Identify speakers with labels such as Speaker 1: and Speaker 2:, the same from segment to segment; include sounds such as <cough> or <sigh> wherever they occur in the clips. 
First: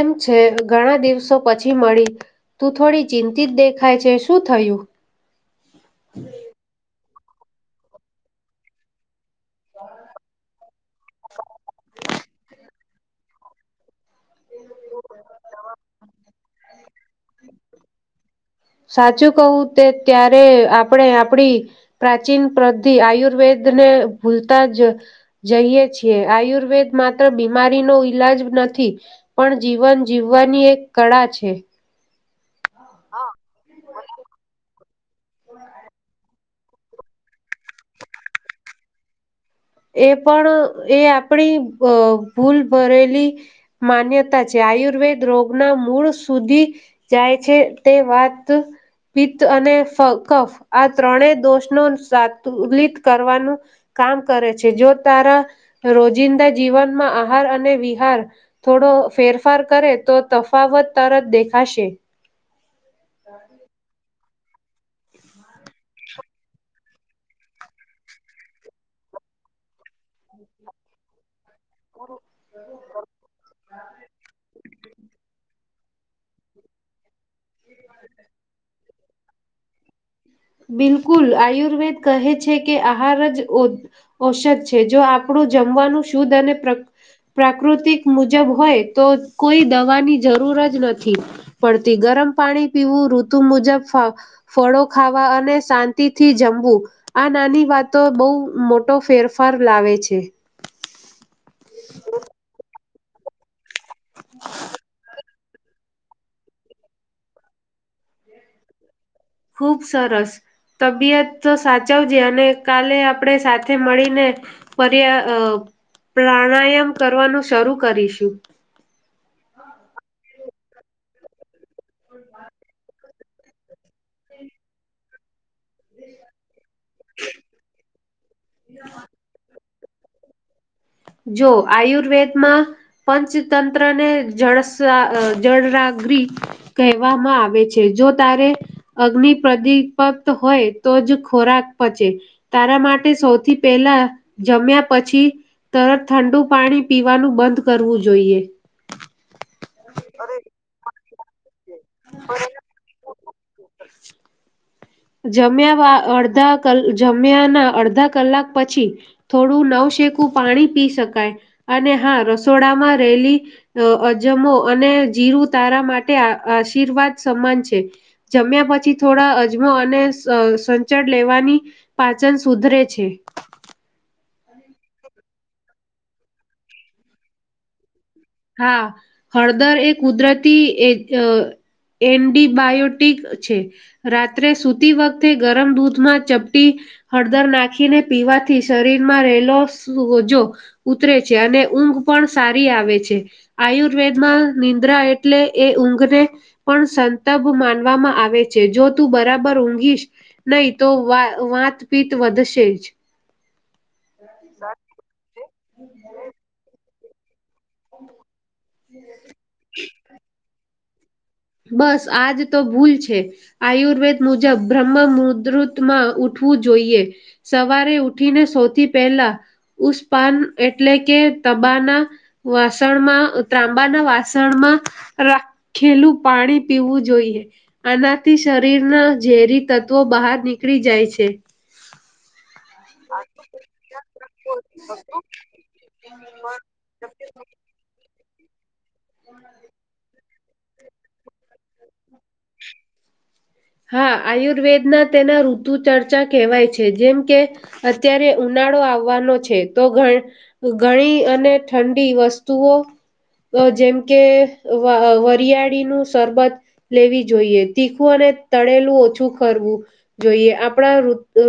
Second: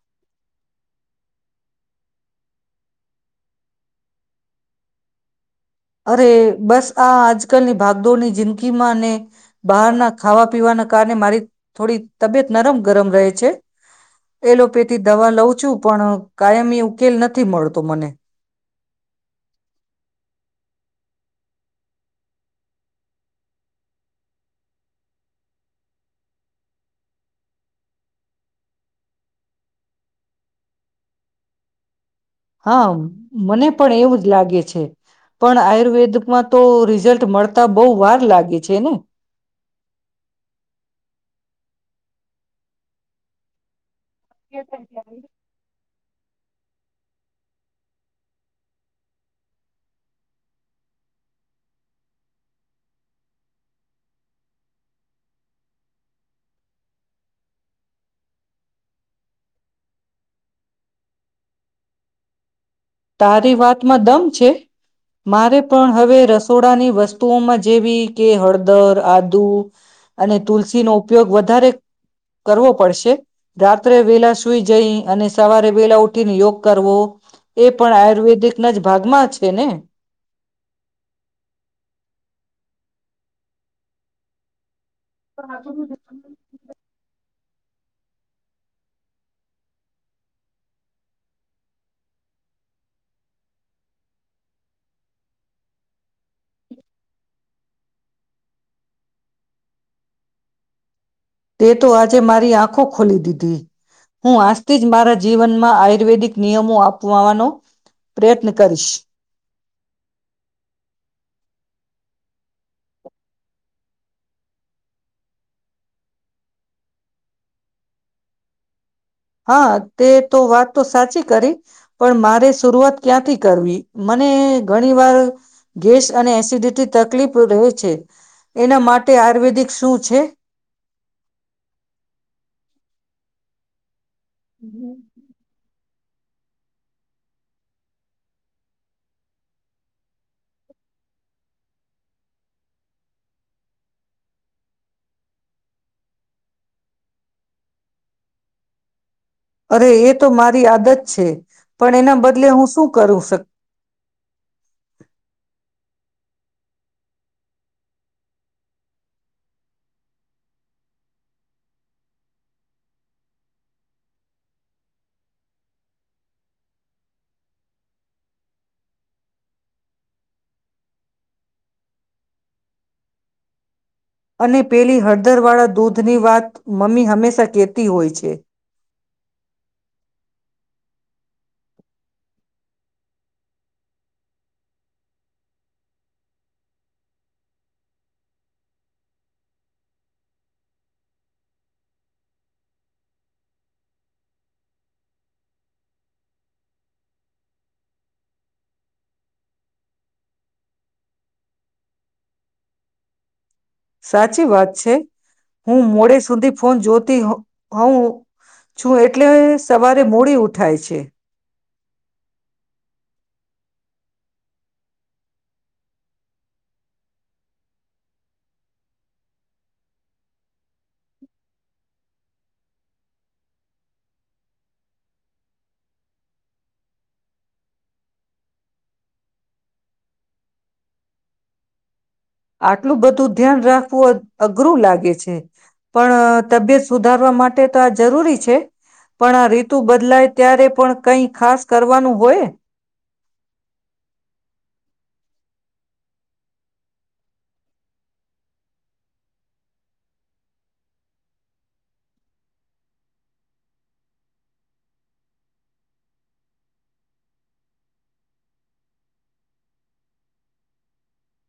Speaker 1: એમ છે ઘણા દિવસો પછી મળી તું થોડી ચિંતિત દેખાય છે, શું થયું
Speaker 2: અરે, બસ આ આજકાલની ભાગદોડની જિંદગીમાં અને બહારના ખાવા પીવાના કારણે મારી થોડી તબિયત નરમ ગરમ રહે છે, એલોપેથી દવા લઉં છું પણ કાયમી ઉકેલ નથી મળતો મને
Speaker 1: સાચું કવું, તે ત્યારે આપણે આપણી પ્રાચીન પ્ર્ધિ આયુર્વેદ ને ભૂલતા જ જઈએ છીએ, આયુર્વેદ માત્ર બીમારીનો ઈલાજ નથી પણ જીવન જીવવાની એક કળા છે
Speaker 2: હા, મને પણ એવું જ લાગે છે પણ આયુર્વેદમાં તો રિઝલ્ટ મળતા બહુ વાર લાગે છે ને
Speaker 1: એ પણ, એ આપણી અ ભૂલ ભરેલી માન્યતા છે, આયુર્વેદ રોગના મૂળ સુધી જાય છે તે વાત, પિત્ત, અને કફ આ ત્રણે દોષ ને સાતુલિત કરવાનું કામ કરે છે, જો તારા રોજિંદા જીવનમાં આહાર અને વિહાર થોડો ફેરફાર કરે તો તફાવત તરત દેખાશે
Speaker 2: તારી વાતમાં દમ મારે પણ હવે રસોડાની વસ્તુઓમાં જેવી કે હળદર આદુ અને તુલસી નો ઉપયોગ વધ વધ કરવો પડશે રાત્રે વેલા સુઈ જઈ અને સવારે વેલા ઉઠીને યોગ કરવો એ પણ આયુર્વેદિકના જ ભાગમાં છે ને.
Speaker 1: બિલકુલ આયુર્વેદ કહે છે કે આહાર જ ઔષધ છ છે જો આપણું જમવાનું શુદ્ધ અને પ્રાકૃતિક મુજબ હોય તો કોઈ દવાની જરૂર જ નથી પડતી ગરમ પાણી પીવું ઋતુ મુજબ ફળો ખાવા અને શાંતિથી જમવું આ નાની વાતો બહુ મોટો ફેરફાર લાવે છે.
Speaker 2: તે તો આજે મારી આંખો ખોલી દીધી. હું આજથી જ બાર જીવનમાં આયુર્વેદિક નિયમો આપવાવાનો પ્રયત્ન કરીશ.
Speaker 1: ખુબ સરસ તબિયત તો સાચવજે અને કાલે આપણે સાથે મળીને પર્યા પ્રાણાયામ કરવાનું શરૂ કરીશું.
Speaker 2: હા તે તો વાત તો સાચી કરી. પણ મારે શરૂઆત ક્યાંથી કરવી મને ઘણી વાર ગેસ અને એસિડિટી તકલીફ રહે છે એના માટે આયુર્વેદિક શું છે?
Speaker 1: જો આયુર્વેદ માં પંચતંત્રને જળસ
Speaker 2: હમ
Speaker 1: જળરા અગન કહેવામાં આવે છે જો તારે અગ્નિ પ્રદીપત હોય તો જ ખોરાક પચે તારા માટે સૌથી પહેલા જમ્યા પછી તરત ઠંડુ પાણી પીવાનું બંધ કરવું જોઈએ.
Speaker 2: અરે એ તો મારી આદત છે. પણ એના બદલે હું શું કરું સક?
Speaker 1: <unintelligible> જમ્યા અડધા ક જમ્યાના અડધા કલાક પછી થોડું નવ શેકું પાણી પી શકાય અને હા રસોડામાં રહેલી અજમો અને જીરું તારા માટે આશીર્વાદ સમાન છે જમ્યા પછી થોડા અને સંચળ લેવાની પાચન સુધરે છે.
Speaker 2: અને પેલી હળદરવાળા દૂધની વાત મમ્મી હંમેશા કહેતી હોય છે
Speaker 1: હા. હળદર એ કુદરતી એ એન્ટિબાયોટિક છે રાત્રે સૂતી વખતે ગરમ દૂધમાં ચપટી હળદર નાખીને પીવાથી શરીરમાં રહેલો સોજો ઉતરે છે અને ઊંઘ પણ સારી આવે છે. આયુર્વેદમાં નિંદ્રા એટલે એ ઊંઘને પણ સંતપ માનવામાં આવે છે જો તું બરાબર ઊંઘીશ નહીં તો વાતપીત વધશે જ.
Speaker 2: સાચી વાત છે. હું મોડે સુધી ફો જ્યોતિ હું છું એટલે સવારે મૂડી ઉઠાય છે. છે.
Speaker 1: બસ આજ તો ભૂલ છે આયુર્વેદ મુજબ બ્રહ્મ મુદુતમાં ઉઠવું જોઈએ સવારે ઉઠીને સૌથી પહેલા ઉષ્પાન એટલે કે તબાના વાસણમાં ત્રાંબાના વાસણમાં રાખેલું પાણી પીવું જોઈએ આનાથી શરીરના ઝેરી તત્વો બહાર નીકળી જાય છે.
Speaker 2: આટલું બધું ધ્યાન રાખવું અઘરું લાગે છે પણ તબિયત સુધારવા માટે તો આ જરૂરી છે. છે. પણ આ રીતુ બદલાય ત્યારે પણ કંઈ ખાસ કરવાનું હોય.
Speaker 1: હા આયુર્વેદના તેના ઋતુ ચર્ચા કહેવાય છે જેમ કે અત્યારે ઉનાળો આવવાનો છે તો ઘણી અને ઠંડી વસ્તુઓ જેમ કે વરિયાળીનું સરરબત લેવી જોઈએ તીખું અને તળેલું ઓછું ખરવું જોઈએ આપણા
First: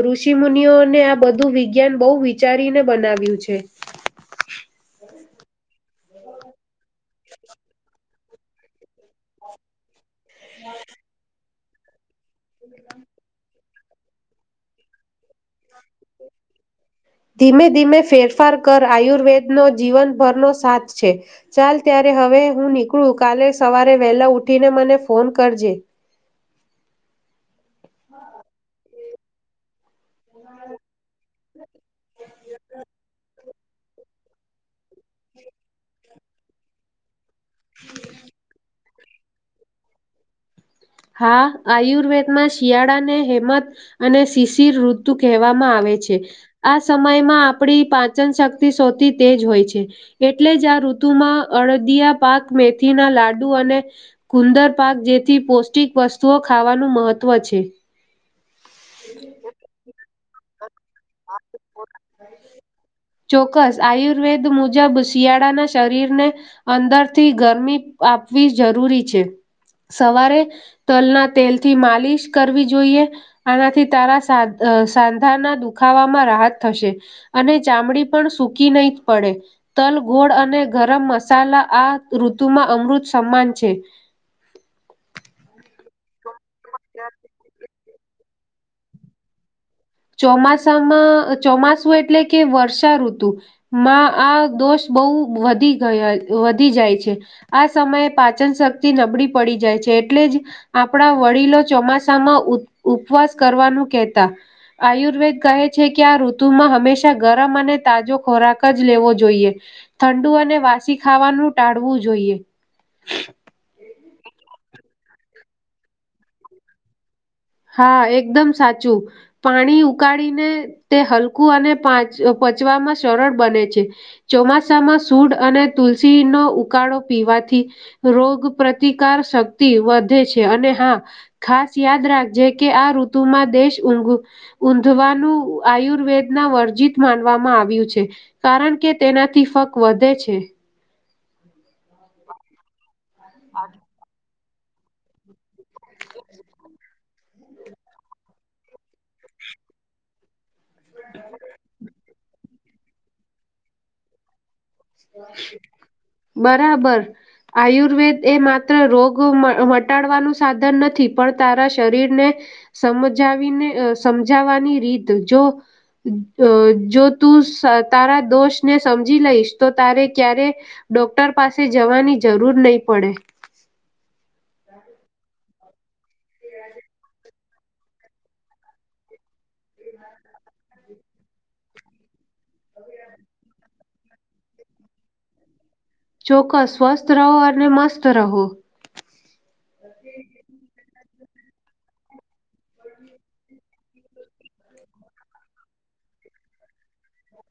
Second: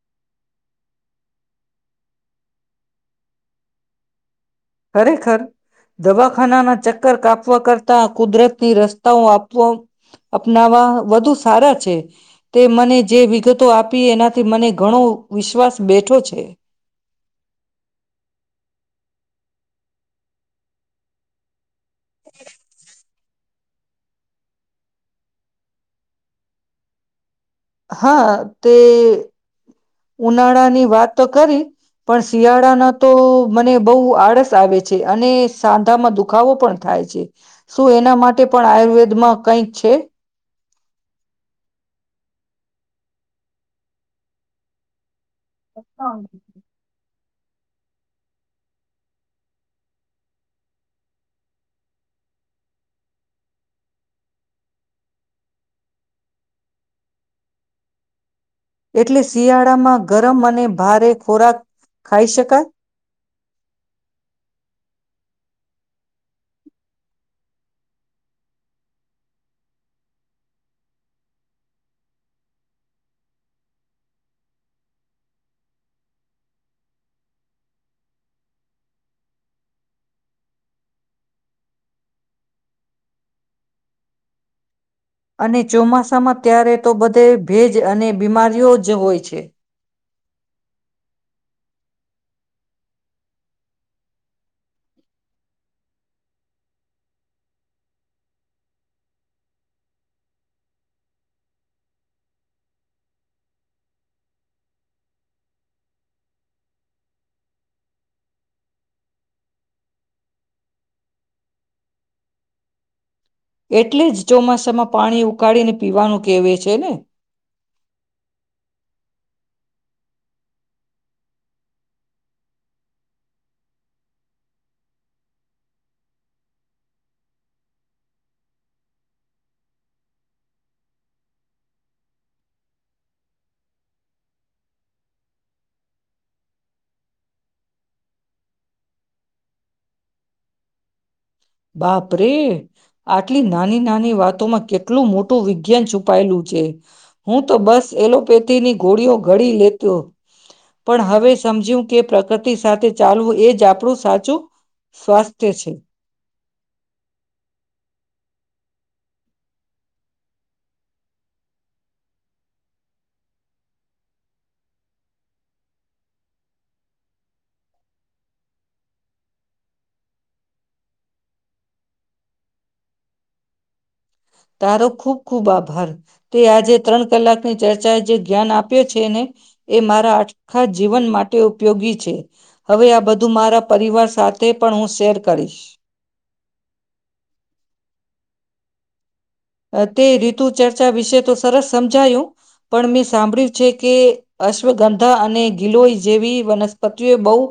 Speaker 1: ઋષિ મુનિઓને આ બધું વિજ્ઞાન બહુ વિચારીને બનાવ્યું છે.
Speaker 2: ખરેખર દવાખાનાના ચ ઘર કાપવા કરતા કુદરત ની રસ્તાઓ આપવા અપનાવા વધુ સારા છે. તે મને જે વિગત તો આપી એનાથી મને ઘણો વિશ્વાસ બેઠો છે.
Speaker 1: ધીમે ધીમે ફેરફાર કર આયુર્વેદનોો જીવનભરનો સાથ છે ચાલ ત્યારે હવે હું નીકળું કાલે સવારે વહેલા ઉઠીને મને ફોન કરજે.
Speaker 2: હા તે ઉનાળા ની વાત તો કરી પણ શિયાળાના તો મને બહુ આળસ આવે છે અને સાંધામાં દુખાવો પણ થાય છે. શું એના માટે પણ આયુર્વેદ માં કંઈક છે.
Speaker 1: હા આયુર્વેદમાં શિયાળાને હેમત અને શિશિર ઋ તું કહેવામાં આવે છે આ સમય આપણી પાચન શક્તિ સૌથી તેજ હોય છે એટલે જ આ ઋતુમાં અળદિયા પાક, મેથી ના લાડુ, અને ગુંદર પાક જેથી પોષ પૌષ્ટિક વસ્તુઓ ખાવાનું મહત્ત્વ છે.
Speaker 2: એટલે શિયાળામાં ગરમ અને ભારે ખોરાક ખાઈ શકાય?
Speaker 1: ચોક્કસ આયુર્વેદ મુજબ શિયાળાના શરીરને અંદરથી ગરમી આપવી જરૂરી છે સવારે તલના તેલથી માલિશ કરવી જોઈએ આનાથી તારા સા સાંધાના ખાવામાં રાહત થશે અને ચામડી પણ સુૂકી નહી પડે તલ ગોળ અને ગરમ મસાલા આ ઋતુમાં અમૃત સમાન છે.
Speaker 2: અને ચોમાસામાં ત્યારે તો બધે ભેજ અને બીમારીઓ જ હોય છે.
Speaker 1: ચોમાસામાં ચોમાસું એટલે કે વર્ષા ઋતુ માં આ દોષ બહુ વધી ગયા વધી જાય છે આ સમયે પાચન શક્તિ નબળી પડી જાય છે એટલે જ આપણા વડીલો ચોમાસામાં ઉપવાસ કરવાનું કહેતા આયુર્વેદ કહે છે કે આ ઋતુમાં હંમેશા ગરમ અને તાજો ખોરાક જ લેવો જોઈએ ઠંડુ અને વાસી ખાવાનું ટાળવું જોઈએ.
Speaker 2: એટલે જ ચોમાસામાં પાણી ઉકાળીને પીવાનું કેવે છે ને
Speaker 1: હા એકદમ સાચું પાણી ઉકાળીને તે હલકું અને પાચ પચવામાં સરળ બને છે ચોમાસામાં સૂડ અને તુલસીનો ઉકાળો પીવાથી રોગ પ્રતિકાર શક્તિ વધે છે અને હા ખાસ યાદ રાખ જે કે આ ઋતુમાં દેશ ઊઘ ઊંધવાનું આયુર્વેદના વર્જિત માનવામાં આવ્યું છે કારણ કે તેનાથી ફક વધે છે.
Speaker 2: બાપરે આટલી નાની નાની વાત માં કેટલું મોટું વિજ્ઞાન છુપાયેલું છે હું તો બસ એલોપેથીની ગોળીઓ ગળી લેતો પણ હવે સમજ્યું કે પ્રકૃતિ સાથે ચાલવું એજ આપણું સાચું સ્વાસ્થ્ય છે.
Speaker 1: બરાબર આયુર્વેદ એ માત્ર રોગ મટાડવાનું સાધન નથી પણ તારા શરીરને સમજાવીને સમજાવાની રીત જો જો તું તારા દોષને સમજી લઈશ તો તારે ક્યારે ડોક્ટર પાસે જવાની જરૂર નહી પડે
Speaker 2: તારો ખૂબ ખુબ આભાર તે આજે ત્રણ કલાકની ચર્ચા એ જે જ્ઞાન આપ્યો છે ને એ મારા આખા જીવન માટે ઉપયોગી છે હવે આ બધું મારા પરિવાર સાથે પણ હું શેર કરીશ.
Speaker 1: ચોક્કસ સ્વસ્થ રહો અને મસ્ત રહો.
Speaker 2: તે રીતુ ચર્ચા વિશે તો સરસ સમજાયું પણ મેં સાંભળ્યું છે કે અશ્વગંધા અને ગિલોઈ જેવી વનસ્પતિઓ બહું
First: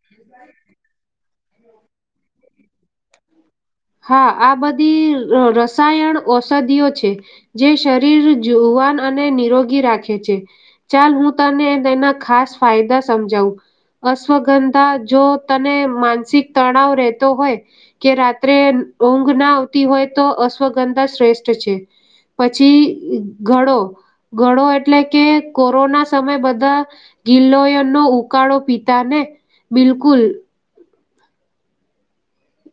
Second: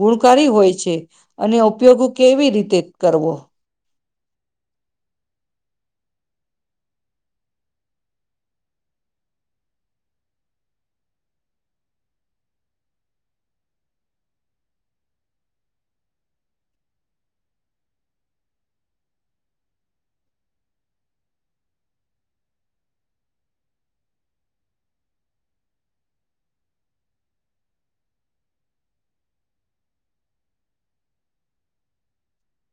Speaker 2: ગુણકારી હોય છે. અને ઉપયોગ કેવી રીતે કરવો
Speaker 1: હા આ બધી રસાયણ ઔષધિઓ છે જે શરીર જુવાન અને નિરોગી રાખે છે ચાલ હું તને તેના ખાસ ફાયદા સમજાવું અશ્વગંધા જો તને માનસિક તણાવ રહેતો હોય કે ત્રે ઊંઘ ના આવતી હોય તો અશ્વગંધા શ્રેષ્ઠ છે પછી ઘડો ઘડો એટલે કે કોરોના સમય બધા ગિલ્લોયનો ઉકાળો પીતાને બિલકુલ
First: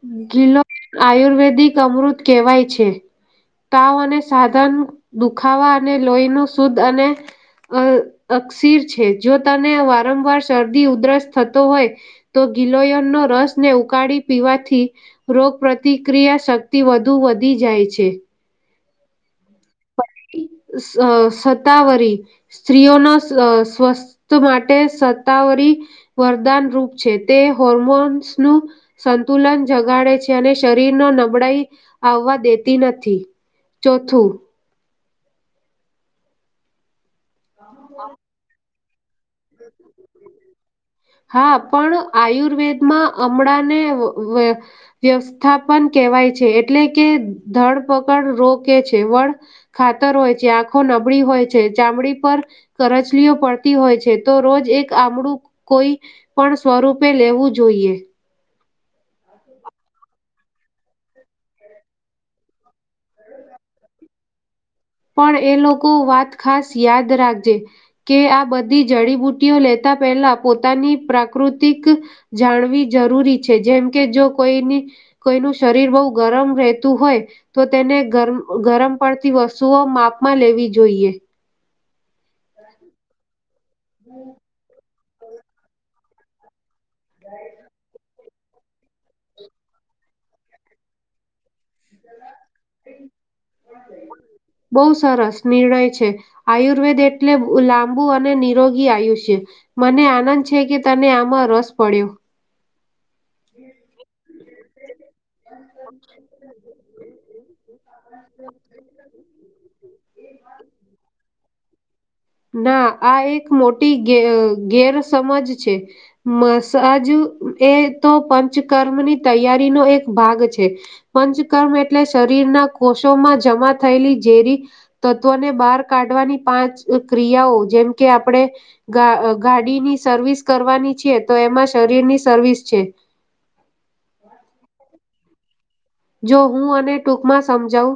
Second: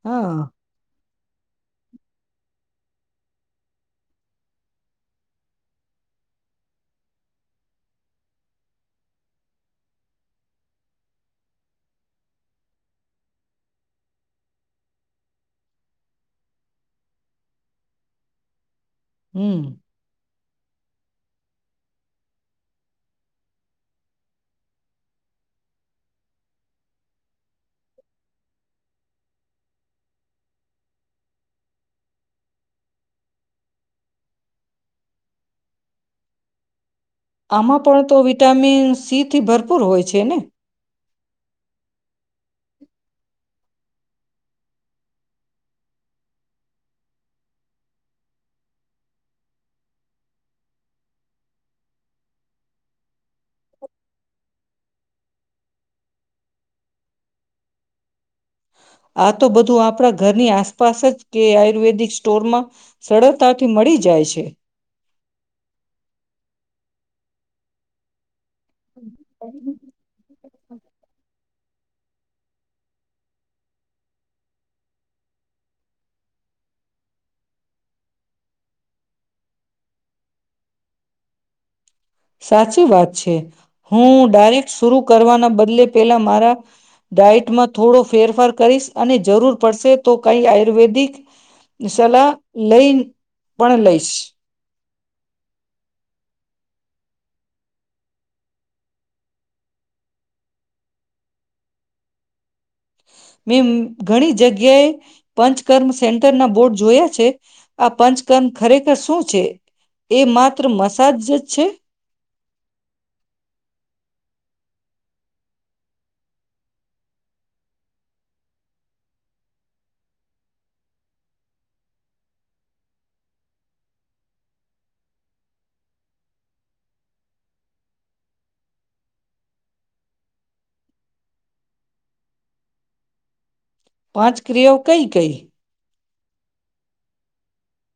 Speaker 2: હા
Speaker 1: ગીલોય આયુર્વેદિક અમૃત કહેવાય છે તાવ અને સાધન દુખાવા અને લોહી નુ શુદ્ધ અને અક્ષીર છે જો તને વારંવાર શરદી ઉધરસ થતો હોય તો ગિલોયન ન રસને ઉકાળી પીવાથી થી રોગ પ્ર્રતિક્રિયા શક્તિ વધુ વધી જાય છે.
Speaker 2: હું
Speaker 1: સત્તાવરી સ્ત્રીઓના સ્વસ્થ માટે સત્તાવરી વરદાન રૂપ છે તે હોર્મોન્સ નું સંતુલન જગાડે છે અને શરીર ન નબળાઈ આવવા દેતી નથી ચોથું
Speaker 2: આમાં પણ તો વિટામિન <inaudible> થી ભરપૂર હોય છે ને
Speaker 1: હા પણ આયુર્વેદમાં હમળાને વ્યવસ્થાપન કેહેવાય છે એટલે કે ધરપકડ રો કે છે વળ ખાતર હોય છે આંખો નબળી હોય છે ચામડી પર કરચલીઓ પડતી હોય છે. તો રોજ એક આમડું કોઈ પણ સ્વરૂપે લેવું જોઈએ.
Speaker 2: આ તો બધું આપણા ઘરની આસપાસ જ કે આયુર્વેદિક સ્ટોરમાં સરળતાથી મળી જાય છે.
Speaker 1: પણ એ લોકો વાત ખાસ યાદ રાખજે કે આ બધા જડીબુ્ટઓ લેતા પહેલા પોતાની પ્રકૃ પ્રાકૃતિક જાણવી જરૂરી છે જેમ કે જો કોઈની કોઈનું શરીર બહુ ગરમ રહેતું હોય તો તેને ગરમ ગરમ પણથી વ શુઓ માપમાં લેવી જોઈએ.
Speaker 2: સાચી વાત છે. <inaudible> કરવાના બદલે પેલા મારા ડાયટ માં થોડો ફેરફાર કરીશ અને જરૂર પડશે તો કઈ આયુર્વેદિક સલાહ લઈ પણ લઈશ.
Speaker 1: બહુ સરસ નિર્ણય છે આયુર્વેદ એટલે લાંબુ અને નિરોગી આયુષ્ય મને આનંદ છે કે તને આમાં રસ પડ્યો.
Speaker 2: મે ઘણી જગ્યાએ પંચકર્મ સેન્ટર ના બોર્ડ જોયા છે આ પંચકર્મ ખરેખર શું છે એ માત્ર મસાજ છે.
Speaker 1: ના આ એક મોટીે ગેરસમજ છે મ સજ એ તો પંચકર્મની તૈયારીનોો એક ભાગ છે પંચકર્મ એટલે શરીરના કોષોમાં જમા થયેલી ઝેરી તત્વોને બહાર કાઢવાની પાંચ ક્રિયાઓ જેમ કે આપણે ગા ગાડીની સર્વિસ કરવાની છેીએ તો એમાં શરીરની સર્વિસ છે.
Speaker 2: પંચ ક્રેવ કહી કહી <inaudible>
Speaker 1: જો હું અને ટૂંકમાં સમજાવ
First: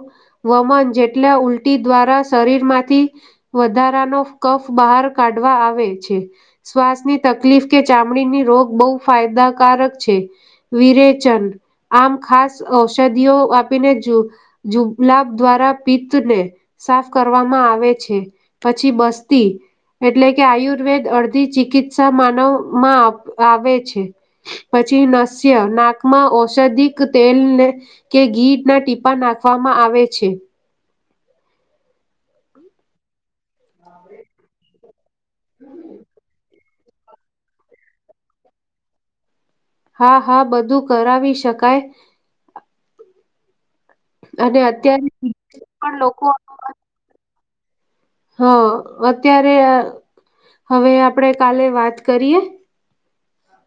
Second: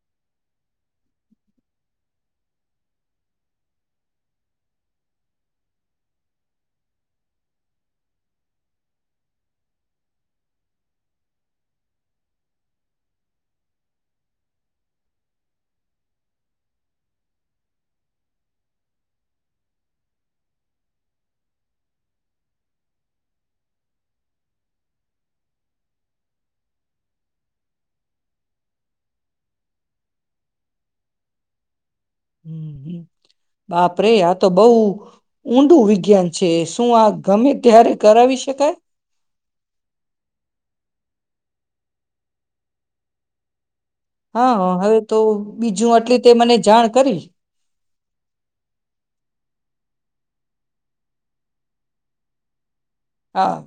Speaker 1: વમન જેટલા ઉલટી દ્વારા શરીર માંથી વધારાનો કફ બહાર કાઢવા આવે છે શ્વાસની તકલીફ કે ચામડીની રોગ બહુ ફાયદાકારક છે વિરેચન આમ ખાસ ઔષધિઓ આપીને જુબલાબ દ્વારા પિત્તને સાફ કરવામાં આવે છે પછી બસ્તી એટલે કે આયુર્વેદ અડધી ચિકિત્સા માનવમાં આવે છે પછી નસ્ય નાકમાં ઔષધિક તેલને કે ઘી ના ટીપા નાખવામાં આવે છે.
Speaker 2: હમ હ બાપ રરે આ તો બઉ ઉઊંડું વિગઞન છે. શું આ ગમે ત્યારે કરાવી શકાય.
Speaker 1: હા હા બધું કરાવી શકાય. અને
Speaker 2: હા હવે
Speaker 1: અત્યારે
Speaker 2: તો બીજું
Speaker 1: પણ
Speaker 2: આટલી
Speaker 1: લોકો
Speaker 2: તે મને જાણ કરી
Speaker 1: હા અત્યારે હવે આપણેે કાલે વાત કરીએ.
Speaker 2: હા